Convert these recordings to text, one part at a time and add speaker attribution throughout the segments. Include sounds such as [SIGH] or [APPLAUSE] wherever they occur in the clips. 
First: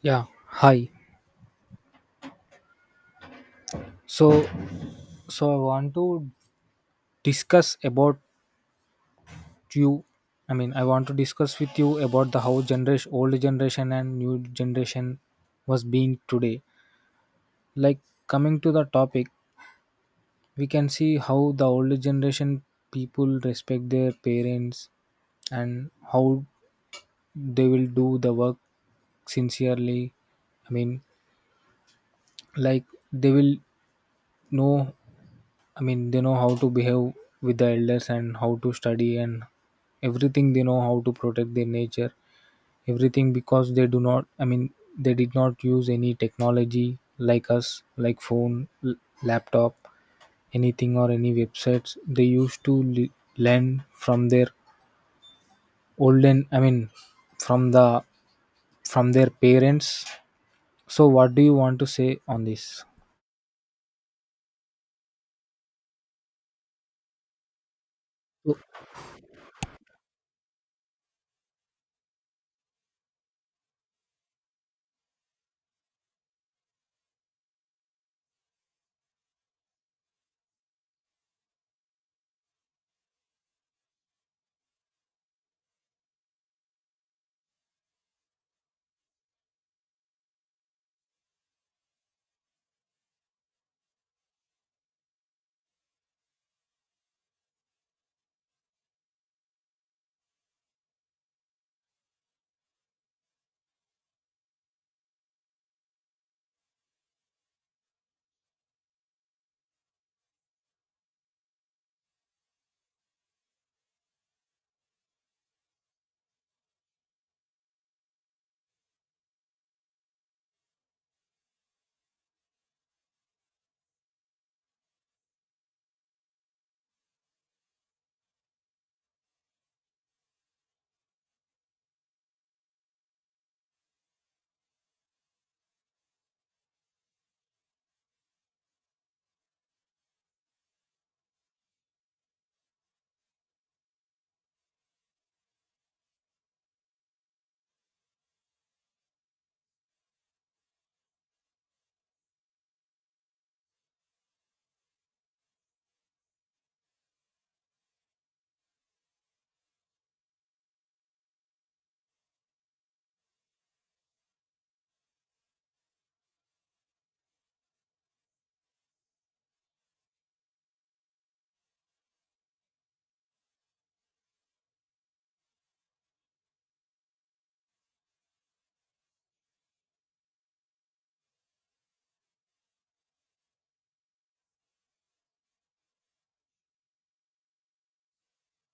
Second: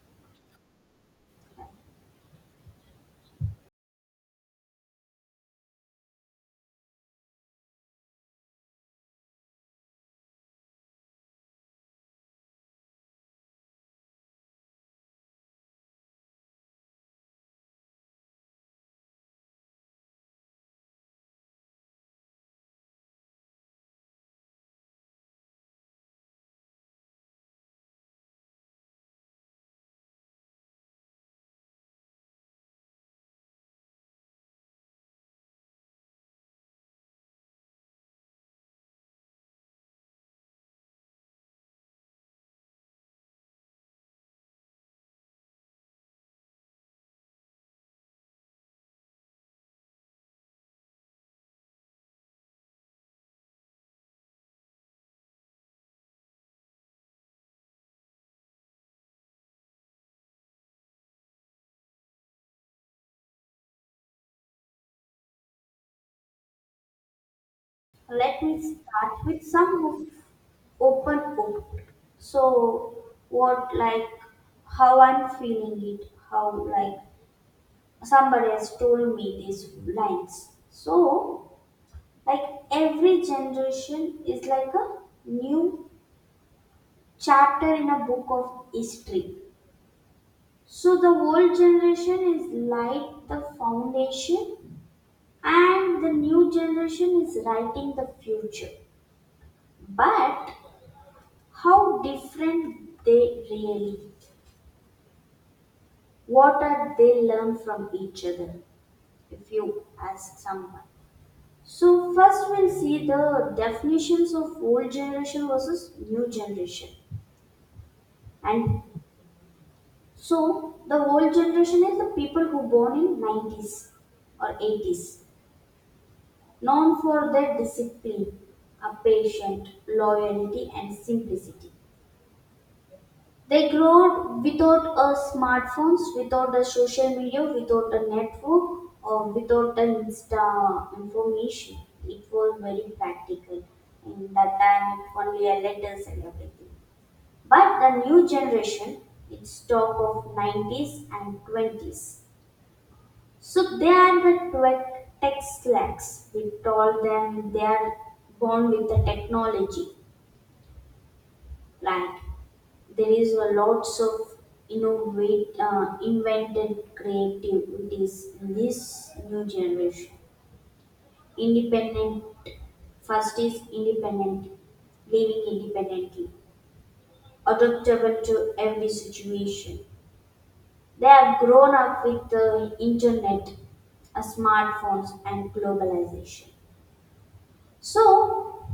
Speaker 1: Yeah, hi. So, so, I want to discuss about you. I mean, I want to discuss with you about the how generation, old generation and new generation was being today. Like coming to the topic, we can see how the older generation people respect their parents and how they will do the work sincerely. I mean, like they will know I mean, they know how to behave with the elders and how to study and everything. They know how to protect their nature, everything because they do not. I mean, they did not use any technology like us, like phone, laptop, anything or any websites. They used to learn from their olden. I mean, from the from their parents. So, what do you want to say on this?
Speaker 2: Let me start with some of open up. So, What how I'm feeling it, how somebody has told me these lines. So, like every generation is like a new chapter in a book of history. So, the old generation is like the foundation, and the new generation is writing the future. But how different they really. What are they learn from each other? If you ask someone. So first we'll see the definitions of old generation versus new generation. And so the old generation is the people who born in 90s or 80s, known for their discipline, a patient, loyalty and simplicity. They grew without a smartphones, without a social media, without a network, or without the insta information. It was very practical in that time. It only a letters and everything. But the new generation, it's talk of 90s and 20s. So they are the tech slacks. We told them they are born with the technology plant. There is a lots of invented creativities in this new generation. Independent, first is independent, living independently, adaptable to every situation. They have grown up with the internet, smartphones, and globalization. So,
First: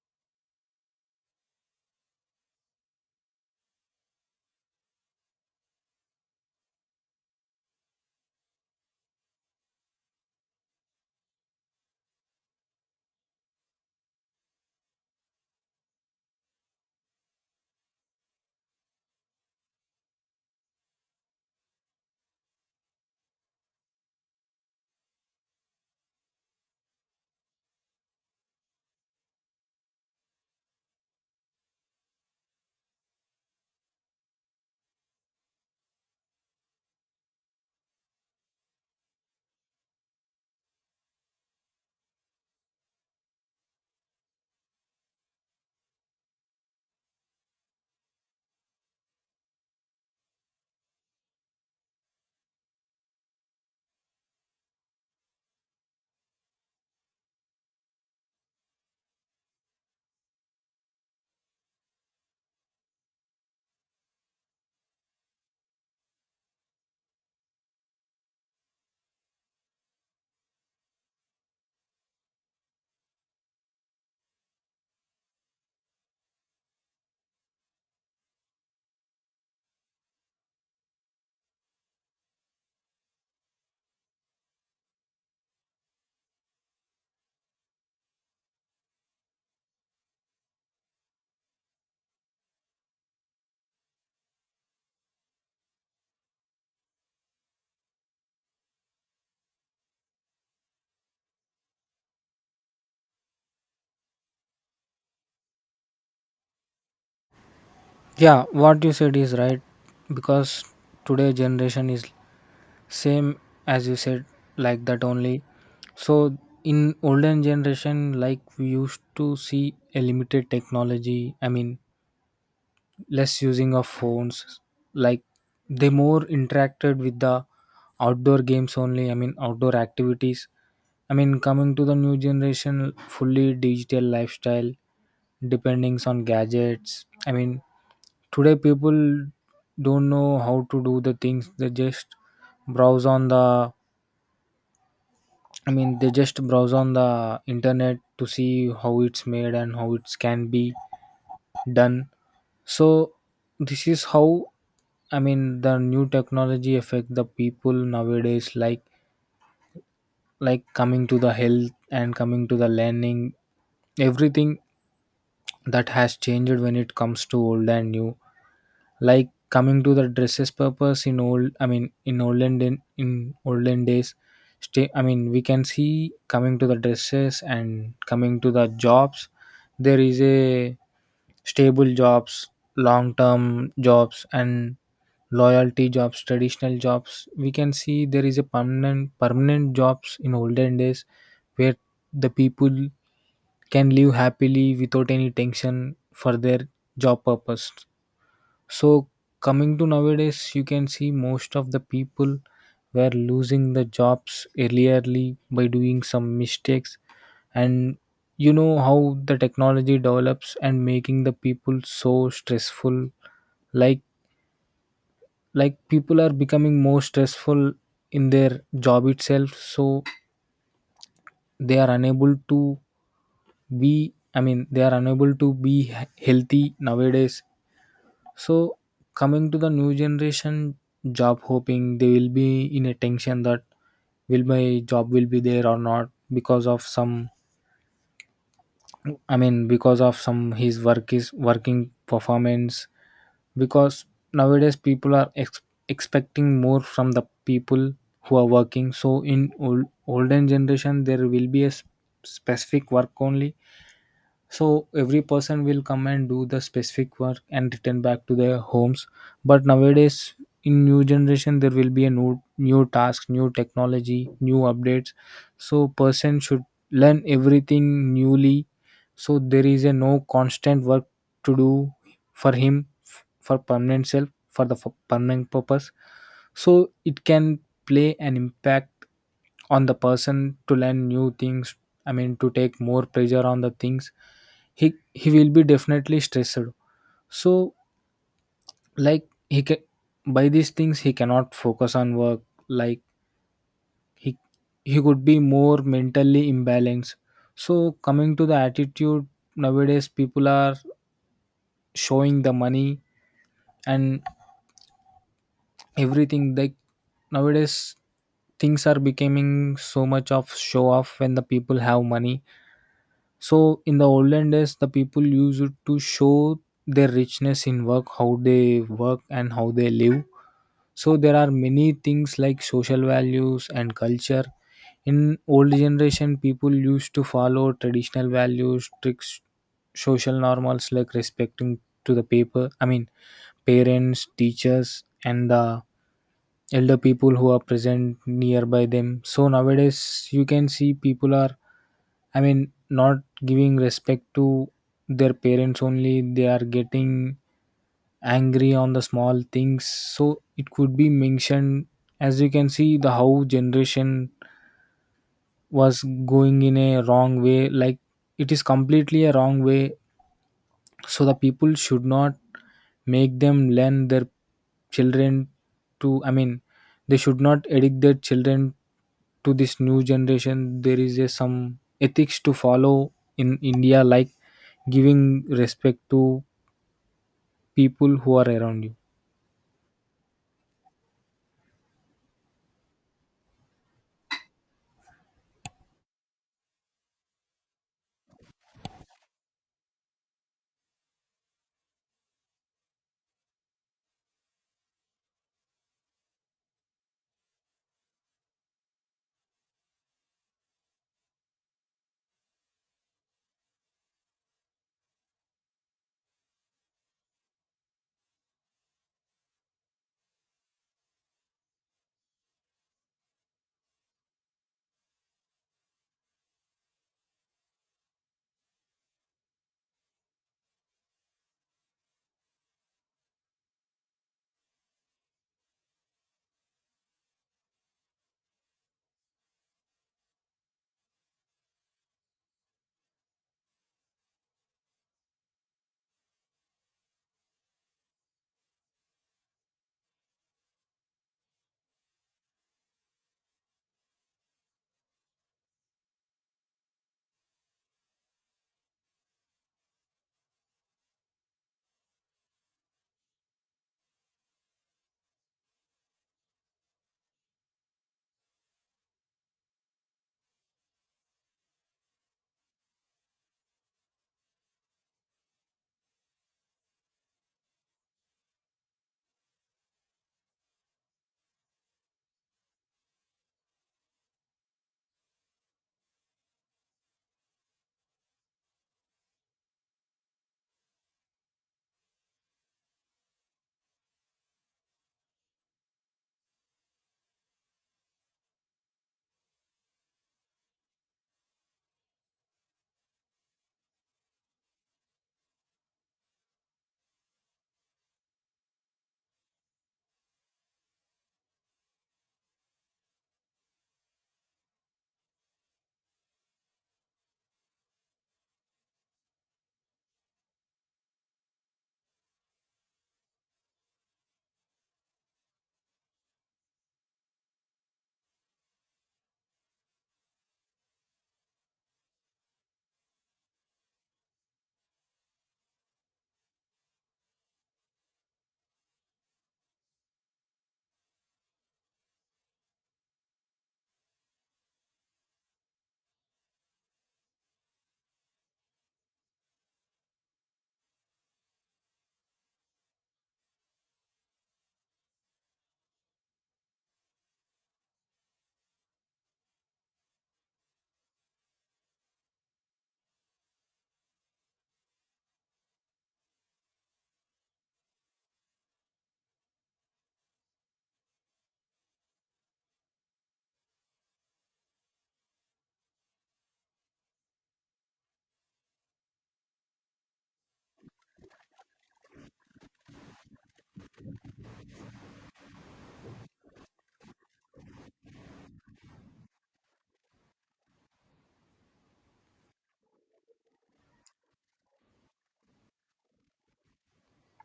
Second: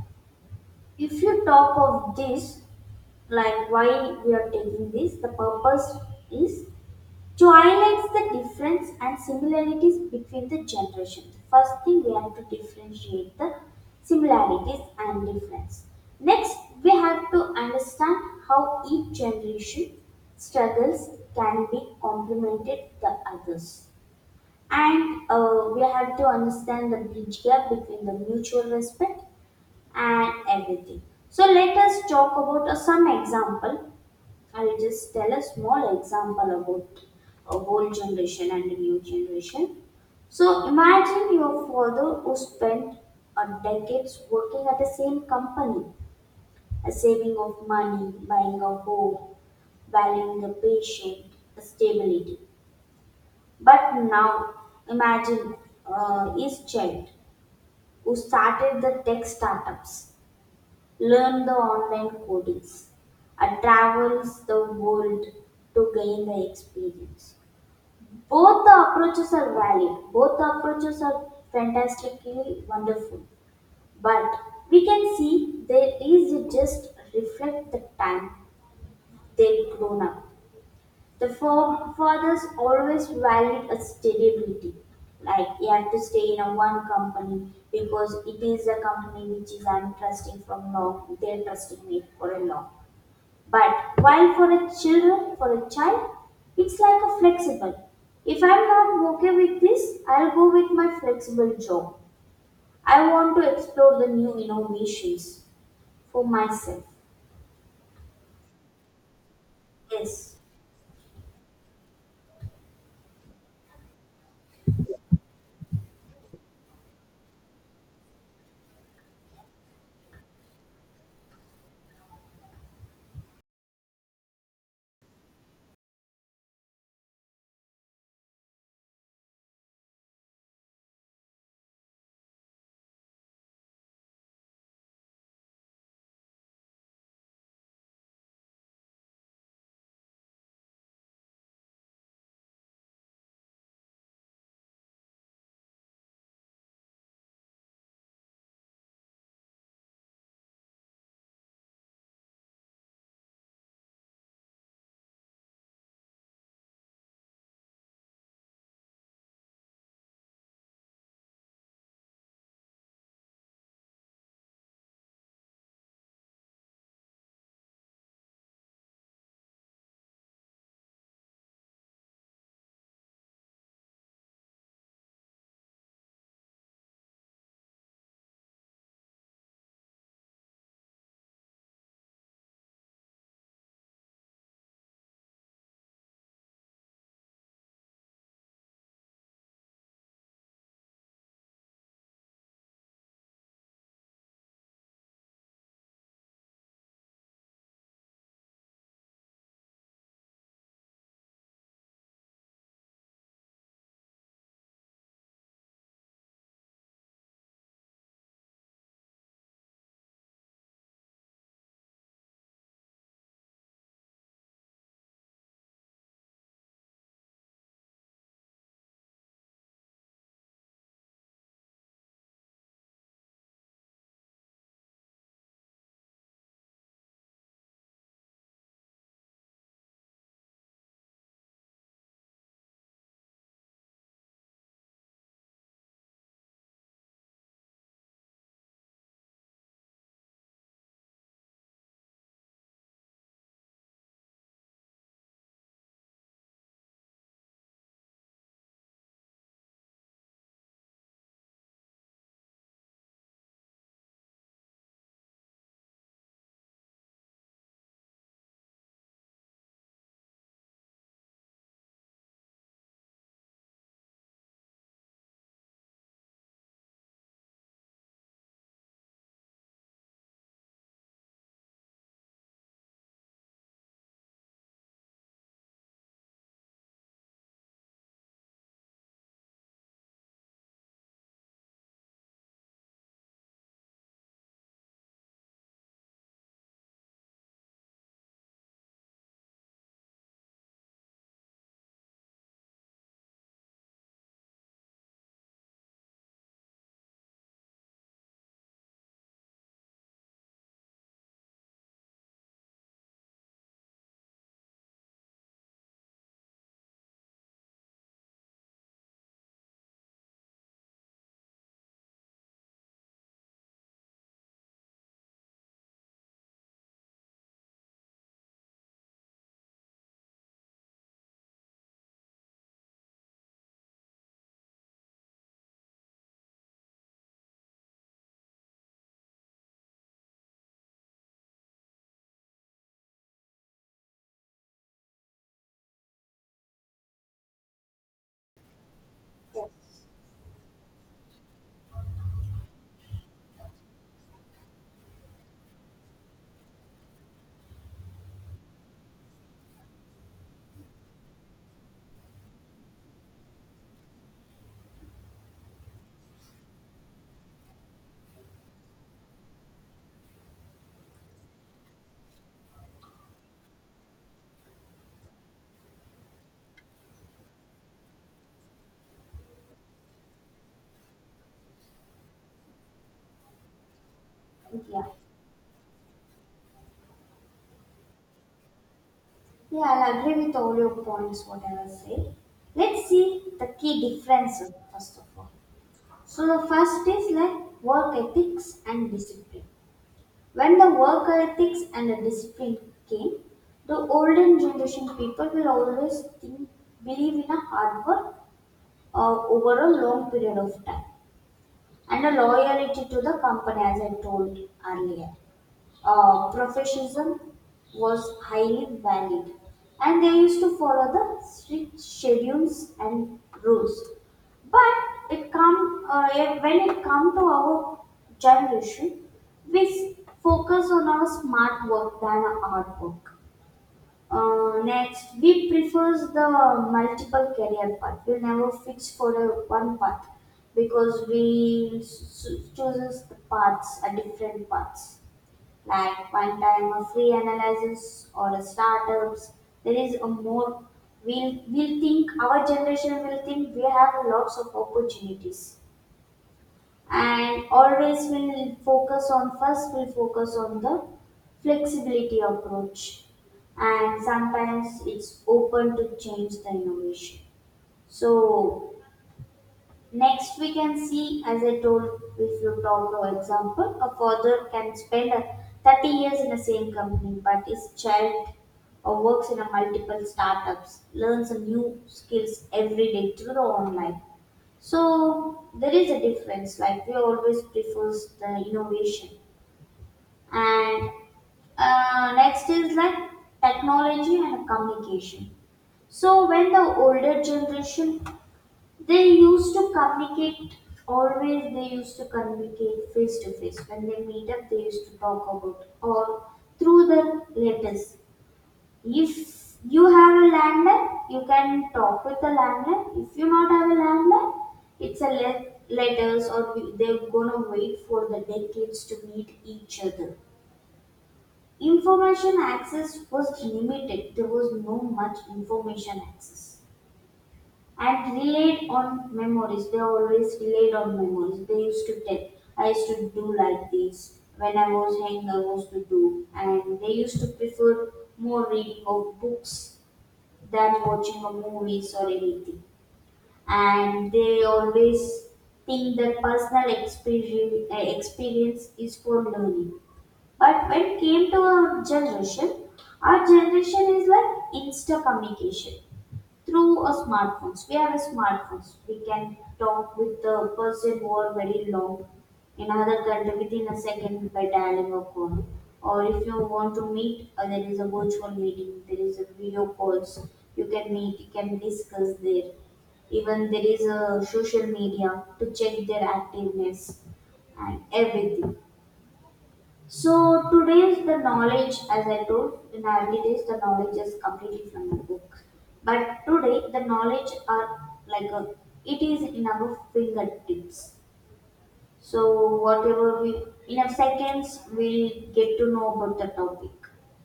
Speaker 2: if you talk of this, like why we are taking this, the purpose is to highlight the difference and similarities between the generations. First thing we have to differentiate the similarities and difference. Next, we have to understand how each generation struggles can be complemented the others. And we have to understand the bridge gap between the mutual respect and everything. So let us talk about some example. I'll just tell a small example about a old generation and a new generation. So imagine your father who spent a decades working at the same company, a saving of money, buying a home, valuing the patient, a stability. But now imagine his child who started the tech startups, learned the online codings, and travels the world to gain the experience. Both the approaches are valid. Both the approaches are fantastically wonderful. But we can see there is a just reflect the time they've grown up. The forefathers always valued a stability. Like you have to stay in a one company because it is a company which is I'm trusting from long. They're trusting me for a long. But while for a children, for a child, it's like a flexible. If I'm not okay with this, I'll go with my flexible job. I want to explore the new innovations for myself.
Speaker 1: Yeah, what you said is right
Speaker 2: Yes.
Speaker 1: because today generation is same as you said, like that only. So in olden generation, like we used to see a limited technology. I mean less using of phones, like they more interacted with the outdoor games only. I mean outdoor activities. I mean coming to the new generation, fully digital lifestyle, dependings on gadgets. I mean today people don't know how to do the things. They just browse on the I mean, they just browse on the internet to see how it's made and how it can be done. So this is how, I mean, the new technology affect the people nowadays. Like coming to the health and coming to the learning, everything that has changed when it comes to old and new. Like coming to the dresses purpose in olden days stay I mean we can see, coming to the dresses and coming to the jobs, there is a stable jobs, long term jobs and loyalty jobs, traditional jobs. We can see there is a permanent jobs in olden days where the people can live happily without any tension for their job purpose. So coming to nowadays, you can see most of the people were losing the jobs earlierly by doing some mistakes, and you know how the technology develops and making the people so stressful. Like like people are becoming more stressful in their job itself, so they are unable to be. I mean, they are unable to be healthy nowadays. So coming to the new generation, job hoping, they will be in a tension that will my job will be there or not, because of some his work is working performance, because nowadays people are expecting more from the people who are working. So in olden generation there will be a specific work only, so every person will come and do the specific work and return back to their homes. But nowadays, in new generation, there will be a new task, new technology, new updates, so person should learn everything newly. So there is a no constant work to do for him, for permanent self, for the permanent purpose. So it can play an impact on the person to learn new things. I mean to take more pressure on the things, he will be definitely stressed. So like he can, by these things, he cannot focus on work. Like he he could be more mentally imbalanced. So coming to the attitude, nowadays people are showing the money and everything. Like nowadays things are becoming so much of show off when the people have money. So in the olden days, the people used to show their richness in work, how they work and how they live. So there are many things like social values and culture. In old generation, people used to follow traditional values, tricks, social normals, like respecting to the parents, teachers, and the elder people who are present nearby them. So
Speaker 2: Yes.
Speaker 1: nowadays, you can see people are. I mean, not giving respect to their parents only. They are getting angry on the small things, so it could be mentioned, as you can see, the how generation was going in a wrong way. Like it is completely a wrong way. So the people should not make them learn their children to I mean they should not addict their children to this new generation. There is a, some ethics to follow in India, like
Speaker 2: Yeah.
Speaker 1: giving respect to people who are around you.
Speaker 2: Yeah, I'll agree with all your points, whatever I say. Let's see the key differences first of all. So the first is like work ethics and discipline. When the work ethics and the discipline came, the olden generation people will always think, believe in a hard work over a long period of time and a loyalty to the company, as I told earlier. Professionalism was highly valued, and they used to follow the strict schedules and rules. But when it come to our generation, we focus on our smart work than our hard work. Next, we prefers the multiple career path. We never fix for a one path because we chooses the paths, a different paths. Like one time a free analysis or a startups. There is a more. We'll think our generation will think we have lots of opportunities and always we'll focus on, first we'll focus on the flexibility approach, and sometimes it's open to change the innovation. So next we can see, as I told, if you talk for example a father can spend 30 years in the same company, but his child or works in a multiple startups, learns a new skills every day through the online. So there is a difference. Like we always prefers the innovation, and next is like technology and communication. So when the older generation, they used to communicate always they used to communicate face to face. When they meet up, they used to talk about or through the letters. If you have a landline, you can talk with the landline. If you not have a landline, it's a letters, or they're gonna wait for the decades to meet each other. Information access was limited. There was no much information access. And relied on memories. They always relied on memories. They used to tell, I used to do like this when I was young. I was to do, and they used to prefer more reading of books than watching a movies or anything. And they always think that experience is for learning. But when it came to our generation is like insta communication through a smartphones. We have a smartphones. We can talk with the person over very long in another country within a second by dialing a phone. Or if you want to meet, there is a virtual meeting. There is a video calls. You can meet. You can discuss there. Even there is a social media to check their activeness and everything. So today's the knowledge, as I told, in early days, the knowledge is completely from the book. But today the knowledge are like a, it is in our fingertips. So whatever we in a seconds we'll get to know about the topic.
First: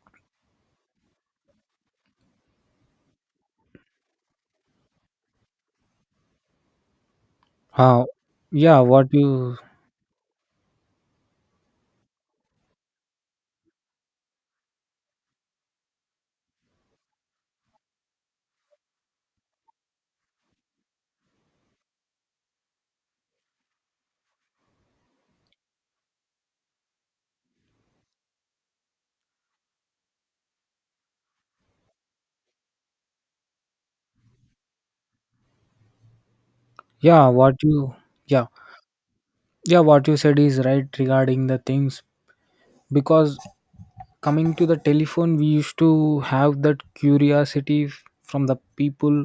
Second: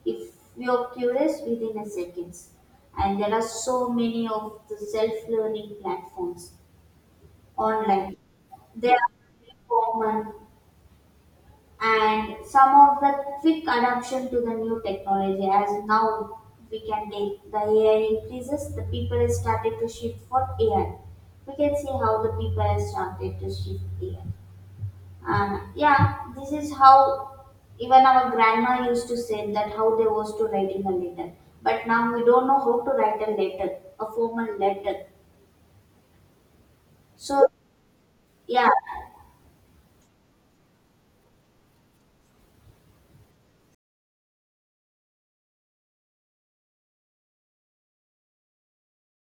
Speaker 2: If we are curious within a seconds, and there are so many of the self-learning platforms
Speaker 1: How?
Speaker 2: online.
Speaker 1: yeah
Speaker 2: They are
Speaker 1: what
Speaker 2: very
Speaker 1: you
Speaker 2: common and some of the quick adoption to the new technology. As now we can take the AI increases, the people has started to shift for AI. We can see how the people has started to shift AI. And yeah, this is how even our grandma used to say that how they was to writing a letter, but now we don't know how to write a letter, a formal letter.
Speaker 1: Yeah,
Speaker 2: So
Speaker 1: what you yeah
Speaker 2: yeah,
Speaker 1: yeah, what you said is right regarding the things, because coming to the telephone, we used to have that curiosity from the people.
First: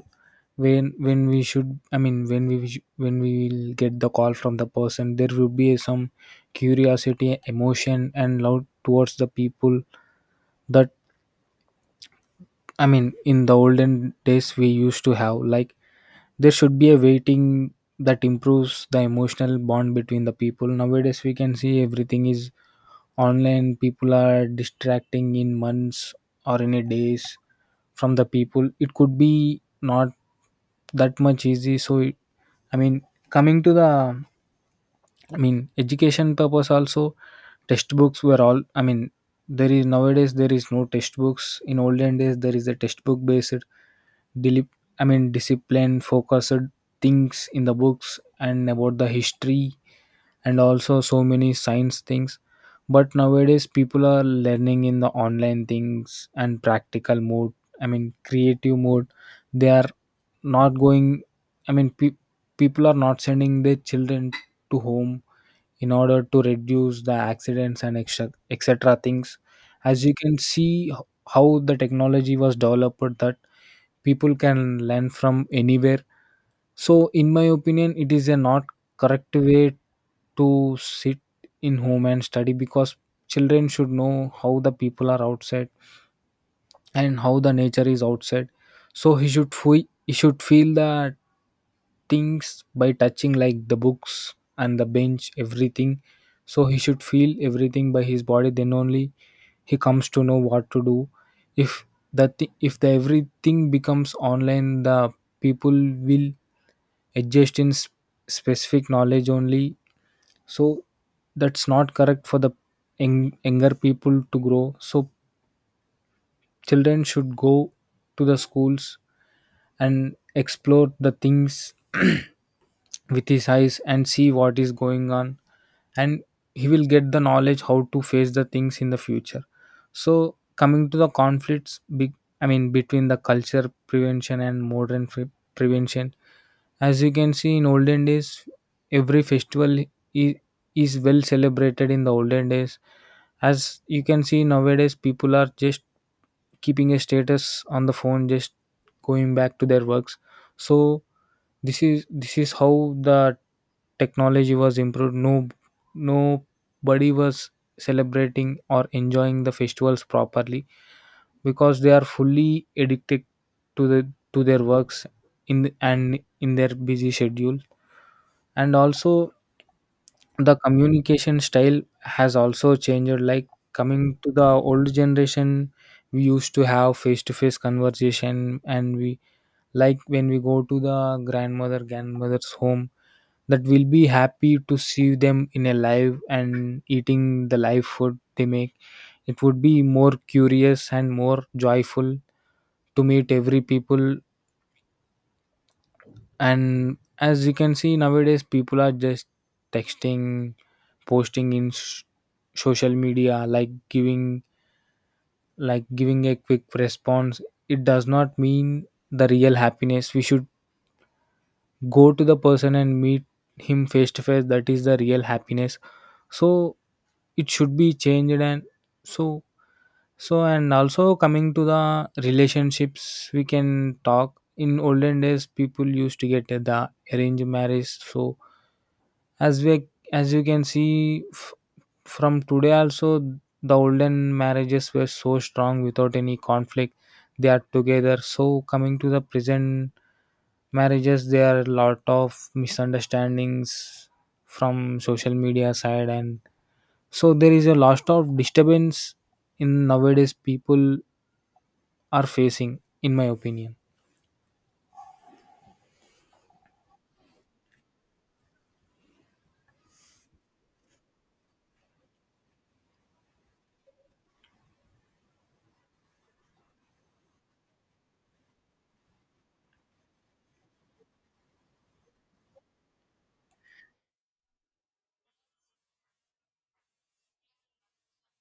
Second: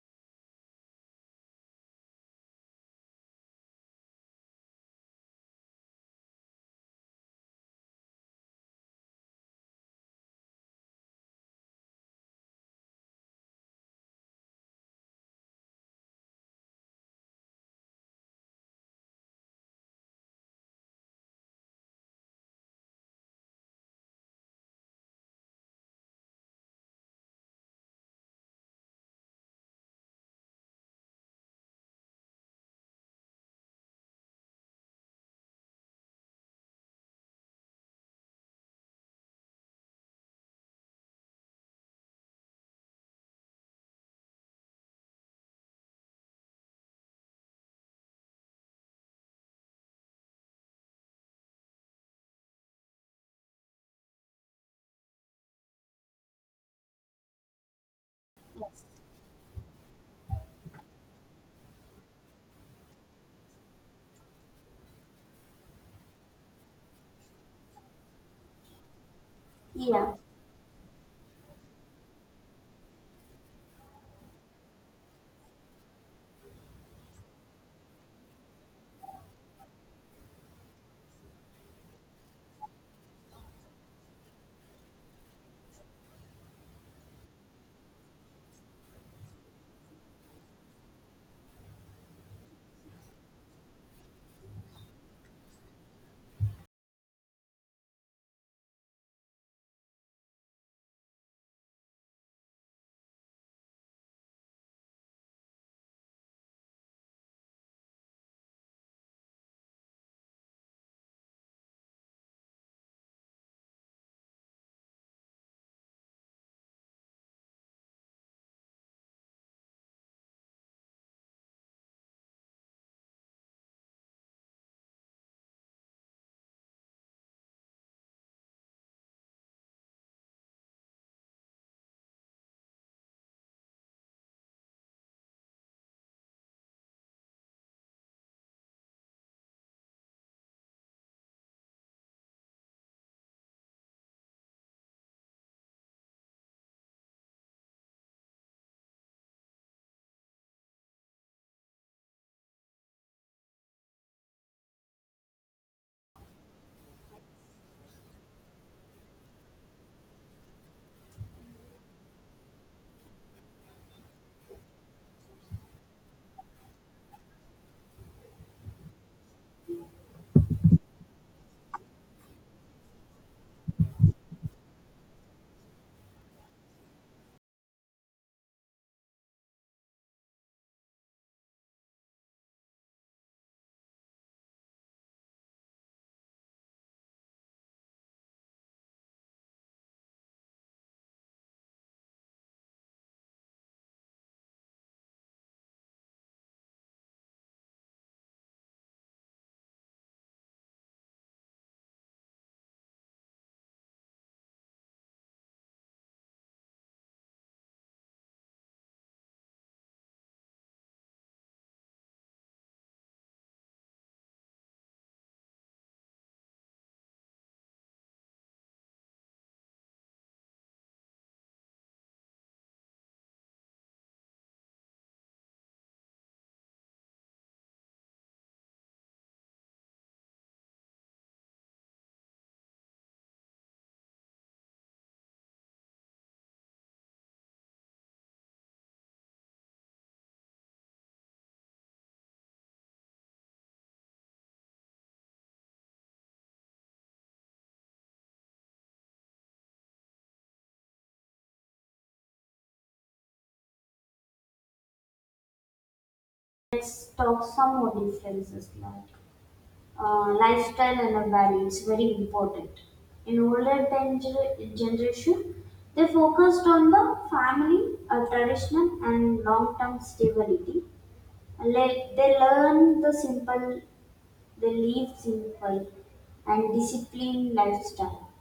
Speaker 1: When we should I mean when we sh- when we will get the call from the person, there will be some curiosity, emotion, and love towards the people. That, I mean, in the olden days we used to have like there should be a waiting that improves the emotional bond between the people. Nowadays we can see everything is online. People are distracting in months or in a days from the people. It could be not that much easy. So it, I mean coming to the I mean education purpose also, textbooks were all I mean there is nowadays there is no textbooks. In olden days there is a textbook based, deli- I mean discipline focused things in the books and about the history and also so many science things. But nowadays people are learning in the online things and practical mode, I mean creative mode. They are not going I mean pe- People are not sending their children to home in order to reduce the accidents and etc etc things. As you
Speaker 2: yeah.
Speaker 1: can see, how the technology was developed that people can learn from anywhere. So, in my opinion, it is a not correct way to sit in home and study, because children should know how the people are outside and how the nature is outside. So he should feel the things by touching, like the books and the bench, everything. So he should feel everything by his body. Then only he comes to know what to do. If the everything becomes online, the people will adjust in specific knowledge only. So that's not correct for the younger people to grow. So children should go to the schools and explore the things [CLEARS THROAT] with his eyes and see what is going on, and he will get the knowledge how to face the things in the future. So coming to the conflicts big, I mean between the culture prevention and modern prevention. As you can see, in olden days, every festival is, is well celebrated in the olden days. As you can see, nowadays people are just keeping a status on the phone, just going back to their works. So this is how the technology was improved. No Nobody was celebrating or enjoying the festivals properly because they are fully addicted to the to their works in and in their busy schedule. And also the communication style has also changed. Like coming to the old generation, we used to have face to face conversation. And we, like when we go to the grandmother's home, that will be happy to see them in a live and eating the live food they make. It would be more curious and more joyful to meet every people. And as you can see, nowadays people are just texting, posting in social media, like giving a quick response. It does not mean the real happiness. We should go to the person and meet him face to face. That is the real happiness. So it should be changed. And so so and also coming to the relationships, we can talk. In olden days, people used to get the arranged marriage. So as we as you can see, from today also, the olden marriages were so strong without any conflict. They are together. So coming to the present marriages, there are a lot of misunderstandings from social media side, and so there is a lot of disturbance in nowadays people are facing, in my opinion.
Speaker 2: Let's talk some more differences like lifestyle and a value. It's very important. In older generation, they focused on the family, a traditional and long-term stability. And they learn the simple, they live simple and disciplined lifestyle.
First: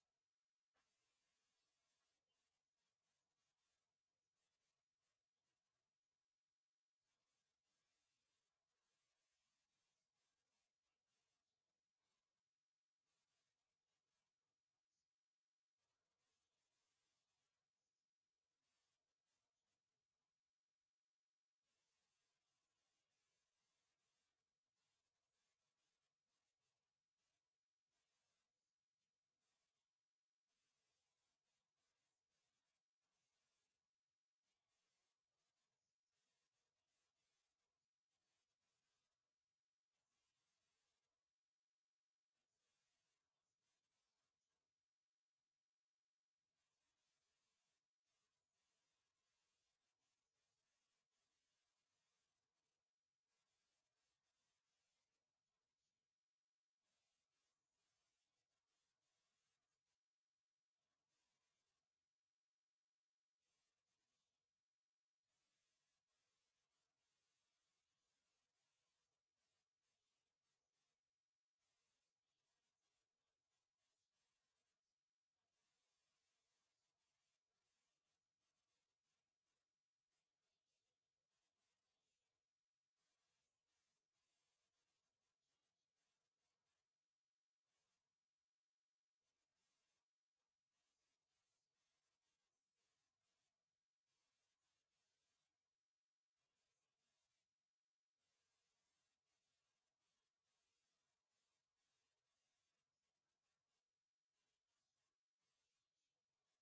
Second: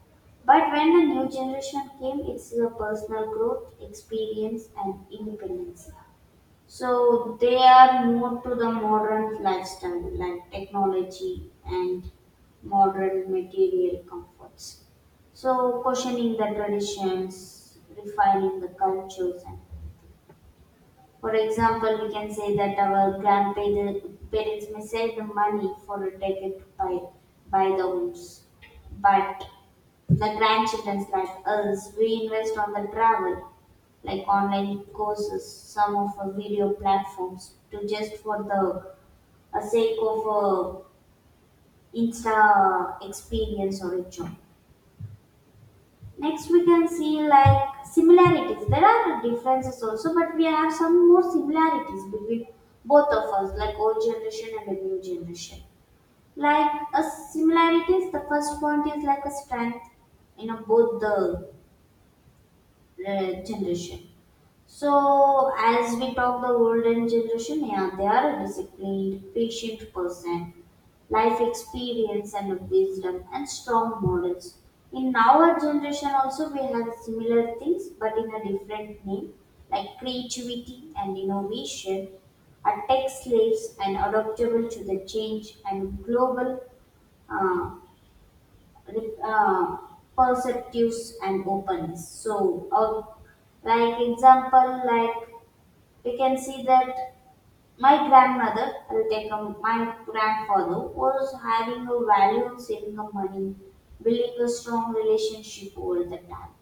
Speaker 2: But when a new generation came, it's a personal growth, experience, and independence. So they are more to the modern lifestyle, like technology and modern material comforts. So questioning the traditions, refining the cultures, and for example, we can say that our grandparents parents may save the money for a ticket to buy the homes. But the grandchildren like us, we invest on the travel, like online courses, some of our video platforms, to just for the sake of Insta experience or a job. Next, we can see like similarities. There are differences also, but we have some more similarities between both of us, like old generation and the new generation. Like a similarities, the first point is like a strength in you know, both the generation. So, as we talk the golden generation, yeah, they are a disciplined, patient person, life experience and wisdom and strong morals. In our generation also we have similar things but in a different name, like creativity and innovation are tech slaves and adaptable to the change and global uh, re- uh, perceptives and openness. So, like example, like we can see that my grandmother, I'll take a, my grandfather, was having a value of saving of money, building a strong relationship over the time.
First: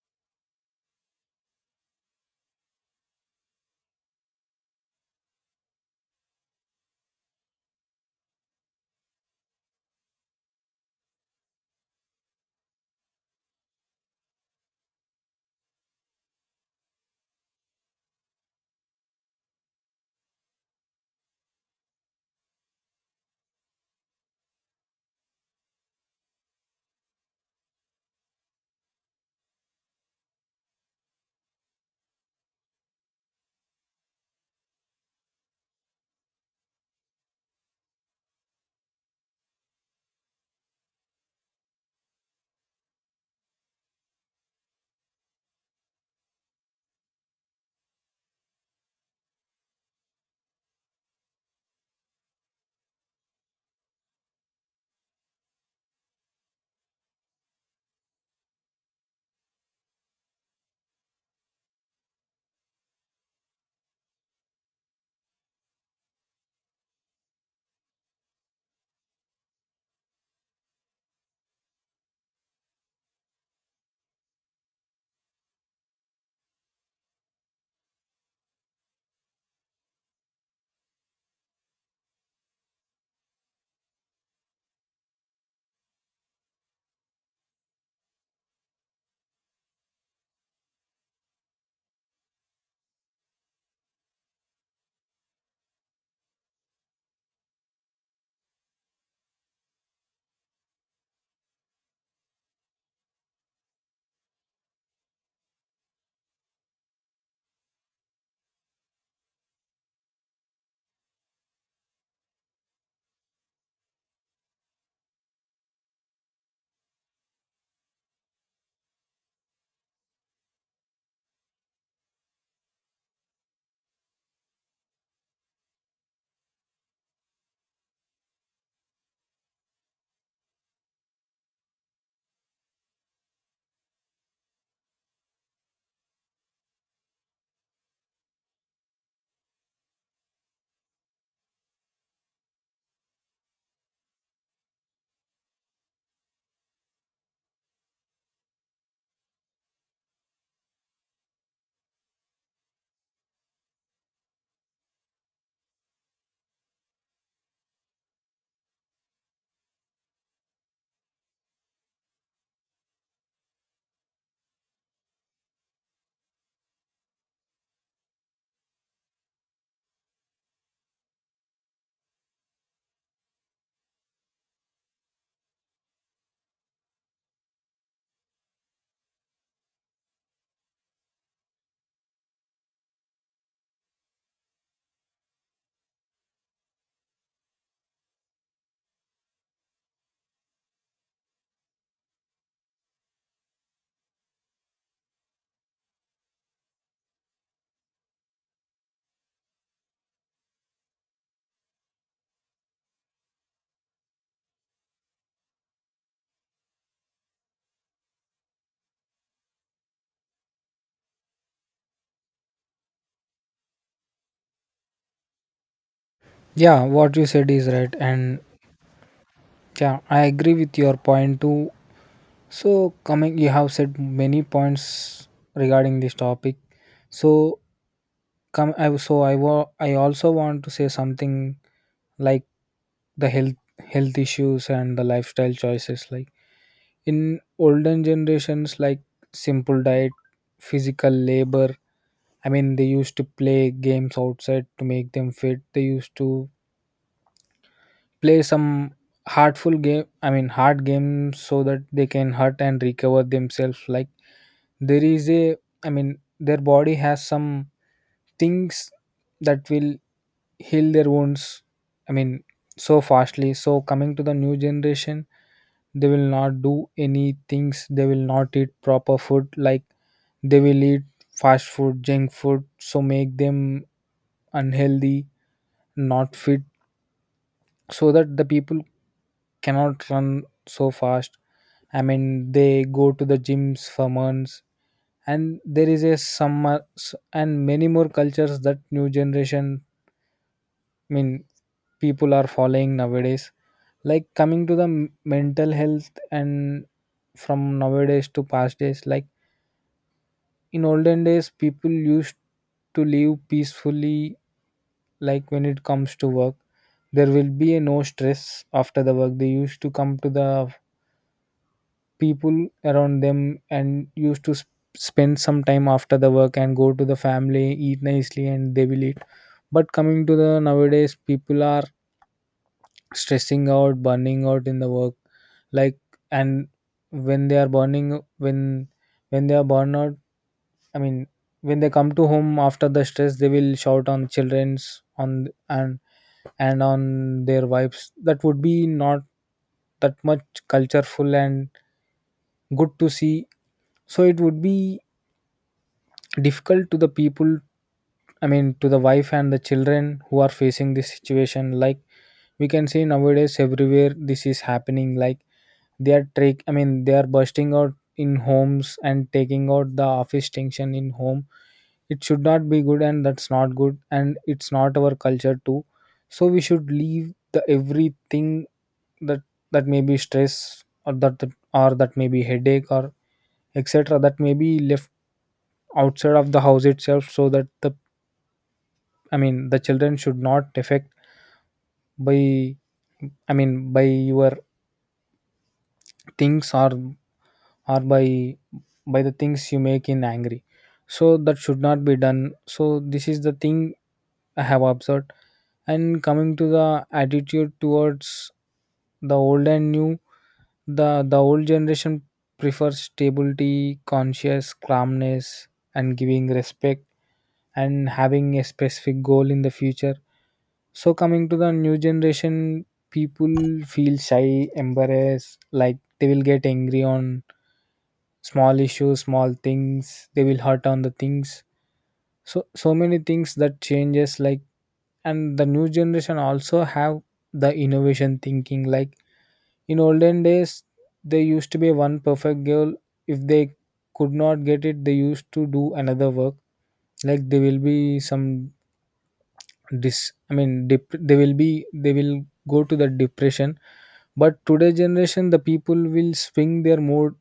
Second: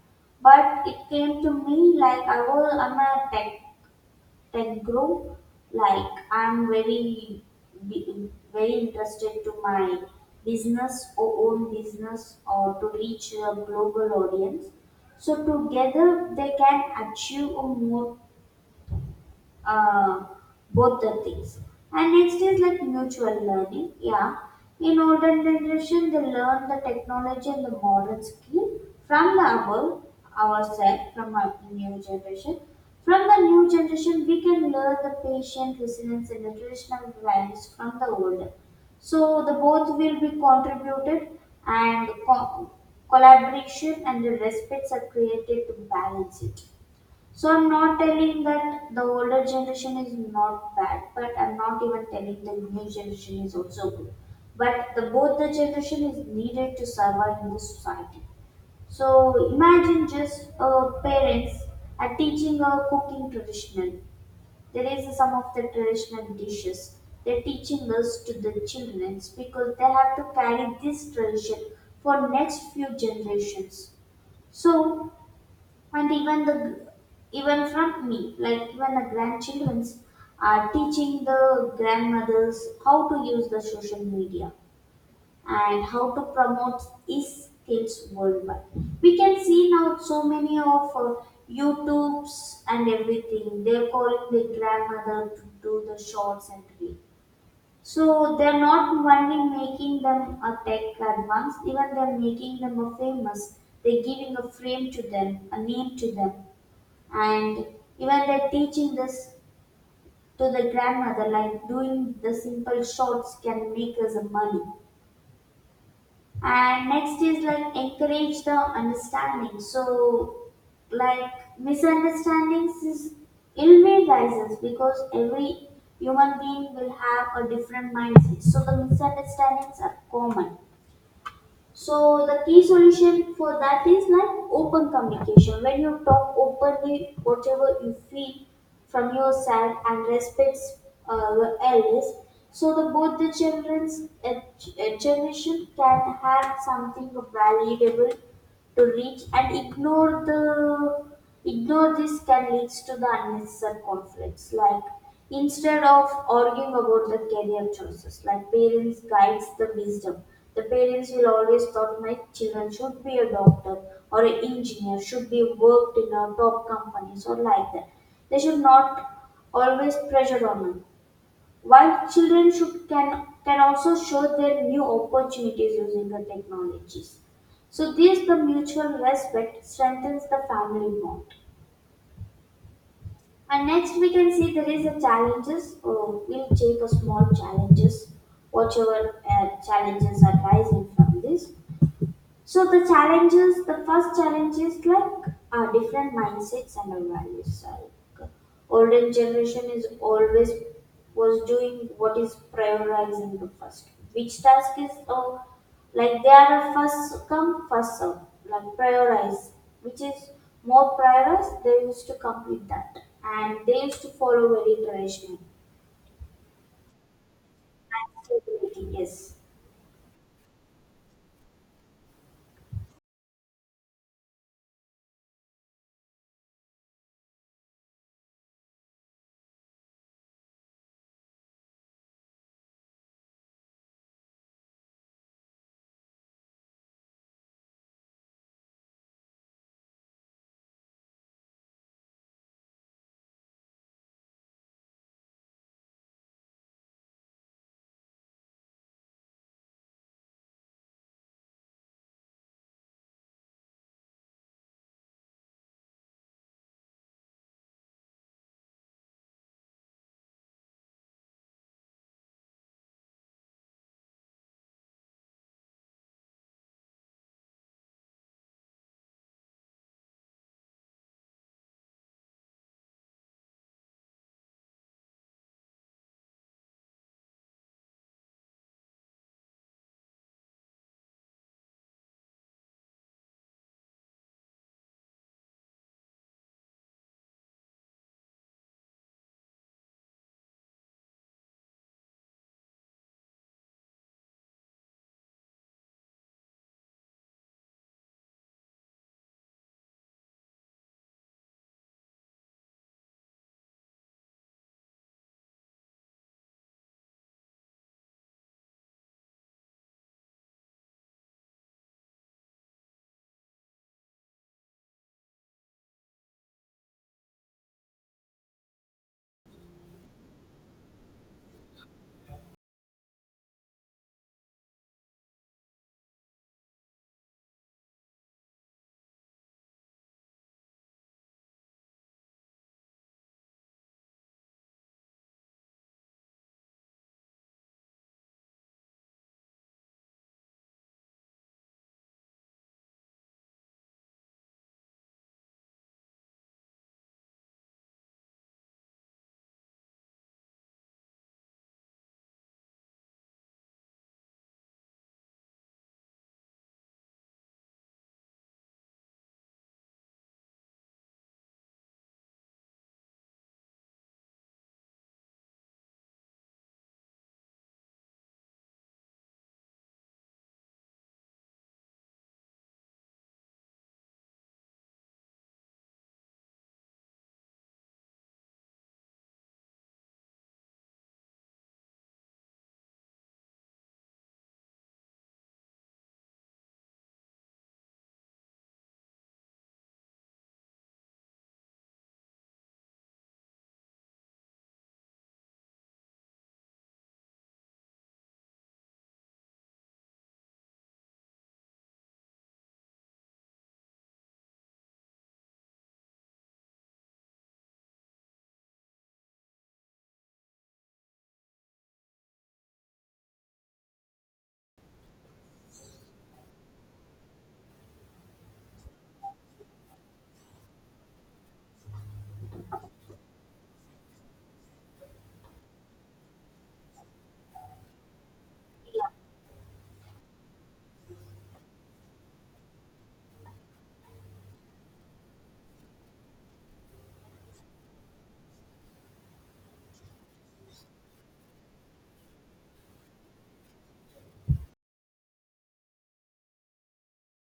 Speaker 2: But it came to me like I'm a tech guru, like I'm very, very interested to my business or own business or to reach a global audience. So together they can achieve a more uh, both the things. And next is like mutual learning. Yeah, in older generation they learn the technology and the modern skill from the above ourselves, from our new generation. From the new generation, we can learn the patient resilience and the traditional values from the older. So the both will be contributed and collaboration and the respects are created to balance it. So I'm not telling that the older generation is not bad, but I'm not even telling the new generation is also good. But the both the generation is needed to survive in this society. So imagine just parents are teaching a cooking traditional. There is some of the traditional dishes. They're teaching us to the children because they have to carry this tradition for next few generations. So and even the, even from me like even the grandchildrens are teaching the grandmothers how to use the social media and how to promote these skills worldwide. We can see now so many of youtubes and everything, they're calling the grandmother to do the shorts and reels. So they're not only making them a tech advanced, even they're making them a famous. They're giving a frame to them, a name to them. And even they're teaching this to the grandmother like doing the simple shots can make us a money. And next is like encourage the understanding. So like misunderstandings is ill will rises because every human being will have a different mindset, so the misunderstandings are common. So the key solution for that is like open communication. When you talk openly, whatever you feel from your side and respects your elders, so the both the children's generation can have something valuable to reach and ignore. The ignore this can lead to the unnecessary conflicts, like instead of arguing about the career choices, like parents guides the wisdom. The parents will always thought my children should be a doctor or an engineer, should be worked in a top companies or like that. They should not always pressure on them, while children should can also show their new opportunities using the technologies. So this the mutual respect strengthens the family bond. And next we can see there is a challenges. Oh, we'll take a small challenges, whatever challenges are rising from this. So the challenges, the first challenge is like different mindsets and our values. Like older generation is always was doing what is prioritizing the first. Which task is like they are a first come first serve, like prioritize, which is more prioritized. They used to complete that, and they used to follow very traditional.
Speaker 1: Yeah, what you said is right,
Speaker 2: And
Speaker 1: and
Speaker 2: stability, yes.
Speaker 1: yeah, I agree with your point too. So, coming, you have said many points regarding this topic. So, come, I so I wa- I also want to say something, like the health issues and the lifestyle choices. Like in olden generations, like simple diet, physical labor, I mean, they used to play games outside to make them fit. They used to play some hardful game, I mean, hard games so that they can hurt and recover themselves. Like there is a, I mean, their body has some things that will heal their wounds, I mean, so fastly. So coming to the new generation, they will not do any things, they will not eat proper food. Like they will eat fast food, junk food, so make them unhealthy, not fit, so that the people cannot run so fast. I mean, they go to the gyms for months. And there is a and many more cultures that new generation, I mean, people are following nowadays. Like coming to the mental health and from nowadays to past days, like in olden days, people used to live peacefully, like when it comes to work. There will be a no stress after the work. They used to come to the people around them and used to spend some time after the work and go to the family, eat nicely, and they will eat. But coming to the nowadays, people are stressing out, burning out in the work, like, and when they are burning when when they are burned out. I mean, when they come to home after the stress, they will shout on childrens on and on their wives. That would be not that much cultureful and good to see. So it would be difficult to the people, I mean, to the wife and the children who are facing this situation. Like we can see nowadays everywhere this is happening. Like I mean, they are bursting out in homes and taking out the office tension in home. It should not be good, and that's not good, and it's not our culture too. So we should leave the everything that that may be stress or that that- or that may be headache or etc. That may be left outside of the house itself so that the, I mean, the children should not affect by, I mean, by your things or by the things you make in angry. So that should not be done. So this is the thing I have observed. And coming to the attitude towards the old and new, the old generation prefers stability, conscious calmness, and giving respect and having a specific goal in the future. So coming to the new generation, people feel shy, embarrassed, like they will get angry on small issues, small things, they will hurt on the things. So so many things that changes, like, and the new generation also have the innovation thinking. Like in olden days, there used to be one perfect girl. If they could not get it, they used to do another work. Like they will be some dis. I mean, they will go to the depression. But today generation, the people will swing their mood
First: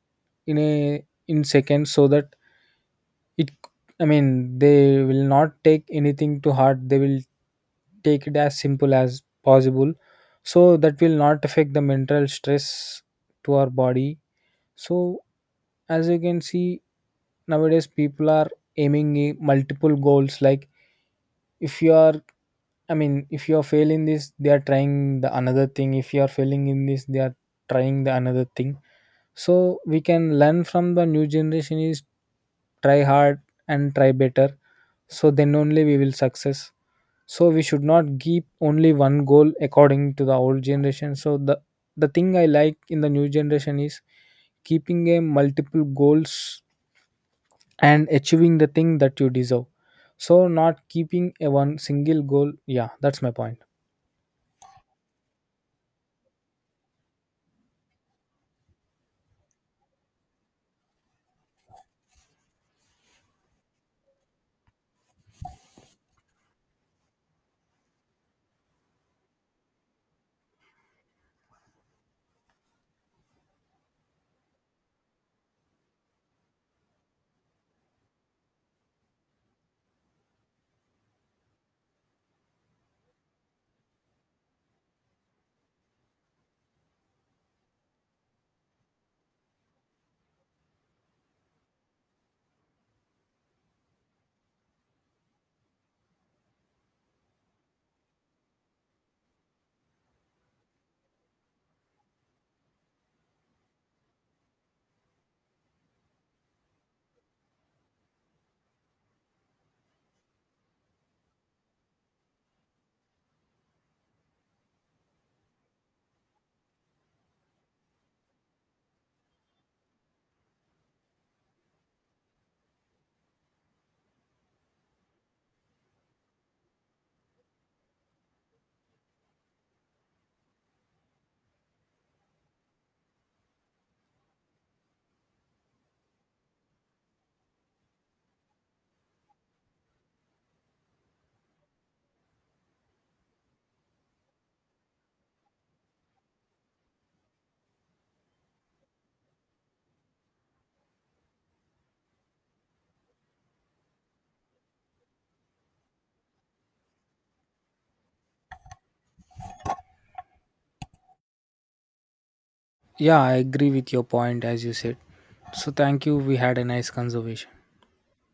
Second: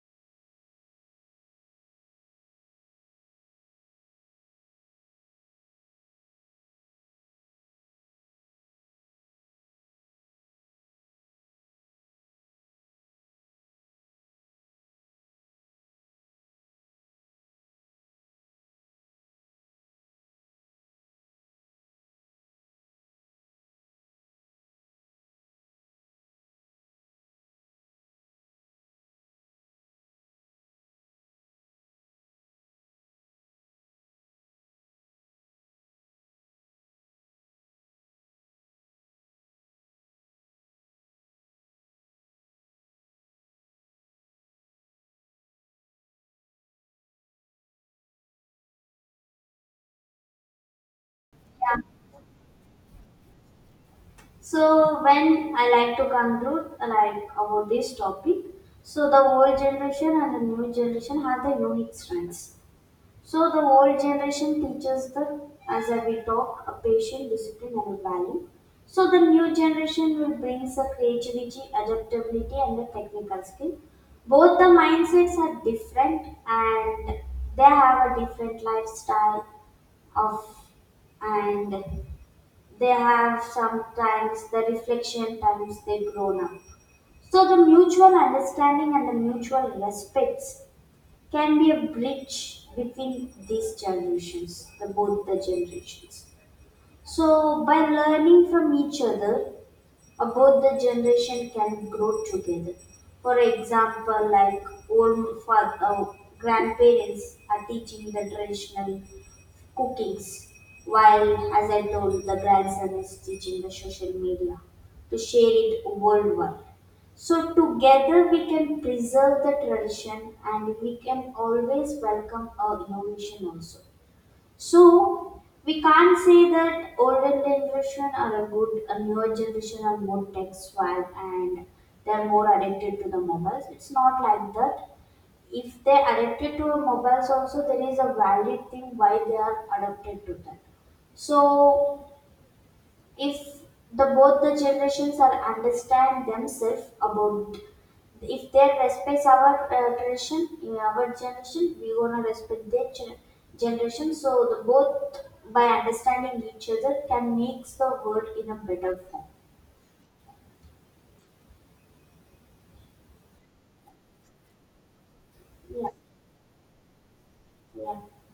Speaker 1: in seconds, so that it, I mean, they will not take anything to heart, they will take it as simple as possible, so that will not affect the mental stress to our body. So as you can see, nowadays people are aiming multiple goals. Like if you are, I mean, if you are failing this, they are trying the another thing. If you are failing in this, they are trying the another thing. So we can learn from the new generation is try hard and try better, so then only we will success. So we should not keep only one goal according to the old generation. So the thing I like in the new generation is keeping a multiple goals and achieving the thing that you deserve. So not keeping a one
Speaker 2: Yeah,
Speaker 1: single goal. Yeah, that's my point.
Speaker 2: so when I like to conclude like about this topic, so the old generation and the new generation have their unique strengths. So the old generation teaches the, as a we talk, a patient discipline and a value. So the new generation will brings a creativity, adaptability, and the technical skill. Both the mindsets are different, and they have a different lifestyle of, and they have sometimes the reflection times they grown up. So the mutual understanding and the mutual respects can be a bridge between these generations, the both the generations. So by learning from each other, or both the generation can grow together. For example, like old father, grandparents are teaching the traditional cookings, while as I told, the grandson is teaching the social media to share it worldwide. So together we can preserve the tradition and we can always welcome our innovation also. So we can't say that older generation are a good, a newer generation are more tech savvy and they're more addicted to the mobiles. It's not like that. If they're addicted to mobiles also, there is a valid thing why they are addicted to that. So if the both the generations are understand themselves about, if they respect our tradition, in our generation we gonna respect their generation. So the both by understanding each other can makes the world in a better form.
Speaker 1: Yeah, I agree with your point. As you said, so
Speaker 2: Yeah.
Speaker 1: thank you, we had a nice conversation.
Speaker 2: Yeah.